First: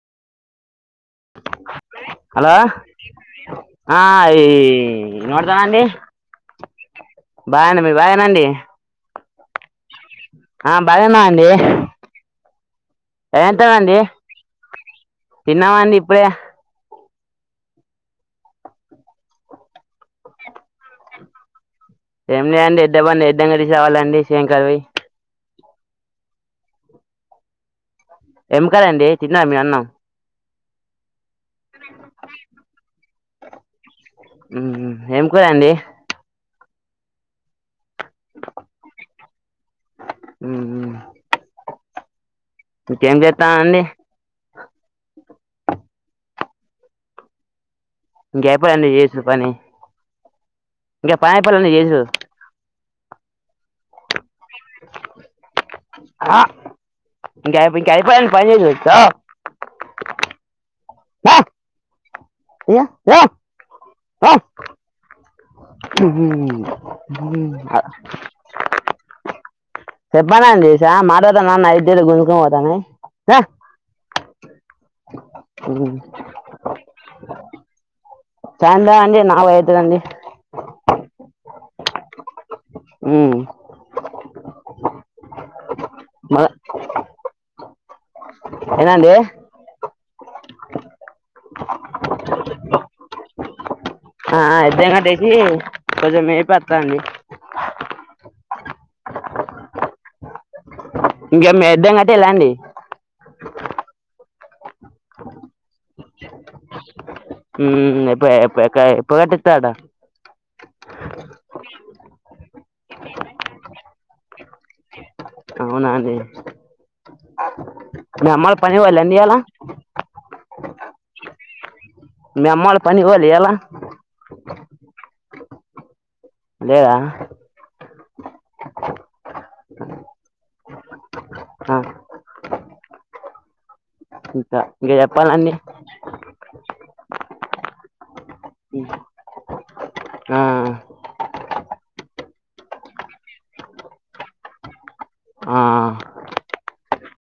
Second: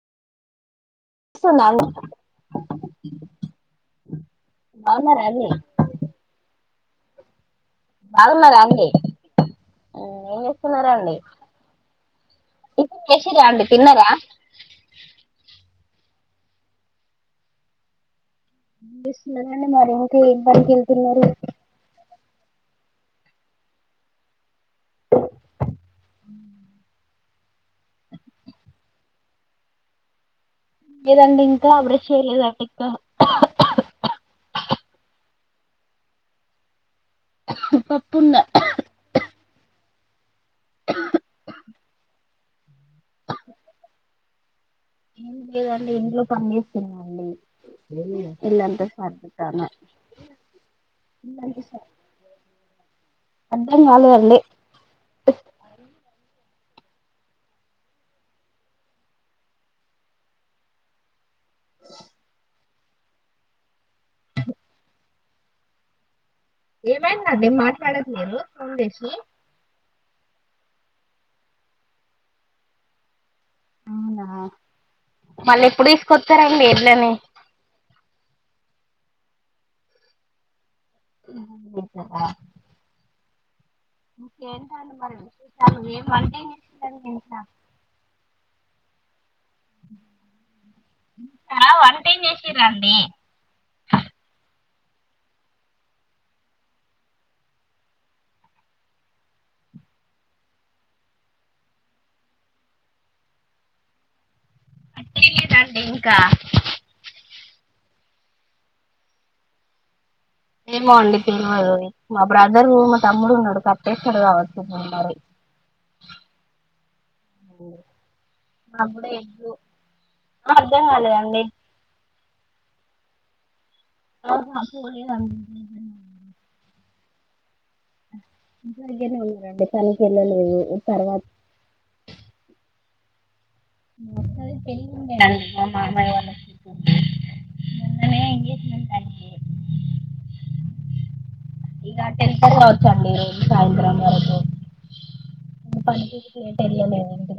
వస్తుందా అండి హలో ఆ ఈోడతావా అండి బాగాండి మీ బాగానండి బాగున్నారా అండి ఏం ఆ చేస్తున్నారండి బాగానా అండి టిఫిన్ చేసిర్రా అండి ఎంతవండి తిన్నారా తన్నవండి అప్పుడ స్తున్నారంండి మరి ఇంకా ఏం పక వెళ్తున్నారు ఏమి లే అండి ఇద్ద బండి ఎద్ద క తీసేవాలండి శ్రంకర్వి ఆ ఏం కదండి తిన్న మే అన్నాం మీదండి ఎ అడ చేరదక్క ఏం కురండి ఆ పున్న ఇంకేం చేస్తా అండి ఏం లే ఇంట్లో పనిేస్తున్నాండి ఇంక ఇల్ంత అయిపోలేదండి చేసుడు పని స్ర్దిట్ను ఇంకా పాయ పల్లన్న చేస ఇం కాలేదండి హ ఇంకా ఇంకా అపో పని వచ్చ అయా ర ఏమయి నాదే మాట్లాడద్ నేను సందసిి చెప్పనడి చేసా మాడతానున్నైద గుంజక పోతాను అవునా మళ్ళీ ఎప్పుడు తీసుకొస్తారండి ఎడ్లని చా చందా ఆడ్నే నావ ఐదు రండి ఉ ఇకేంట అండి మరి విశేషాలు ఏ అంటే మ ఏనాండి వ చేసి రాడి ఆ ఇద్ద కట్టేసి రజ మే పత్తండి ఇంకా మీద్దాం కట్టే ఎలాండి అట్టే లేదండి ఇంకా ఇ ఎప్ప కట్టతాడా ఏమో అండి తెల్వదు మా బ్రదరు మా తమ్ముడు ఉన్నాడు కప్పేస్తాడు కావచ్చు మరి అవునా అండి ఓ అేమ్ మళ పని పోళండి ఎాల అర్ధం కాలేదండి అమ్మళ పని పోాలి ఎలా పో లేద జరిగేనే ఉన్నారంండి తనిఖ వెళ్ళలేవు తర్వాత ఆ ఇంకా ఇంకా త్త తె చెప్పాలండి మామ నిన్నజమెంట్ అ ఇ టెన్త్ కావచ్చ అండి ఈ రోజు సాయంత్రం వరకు పని కటయలే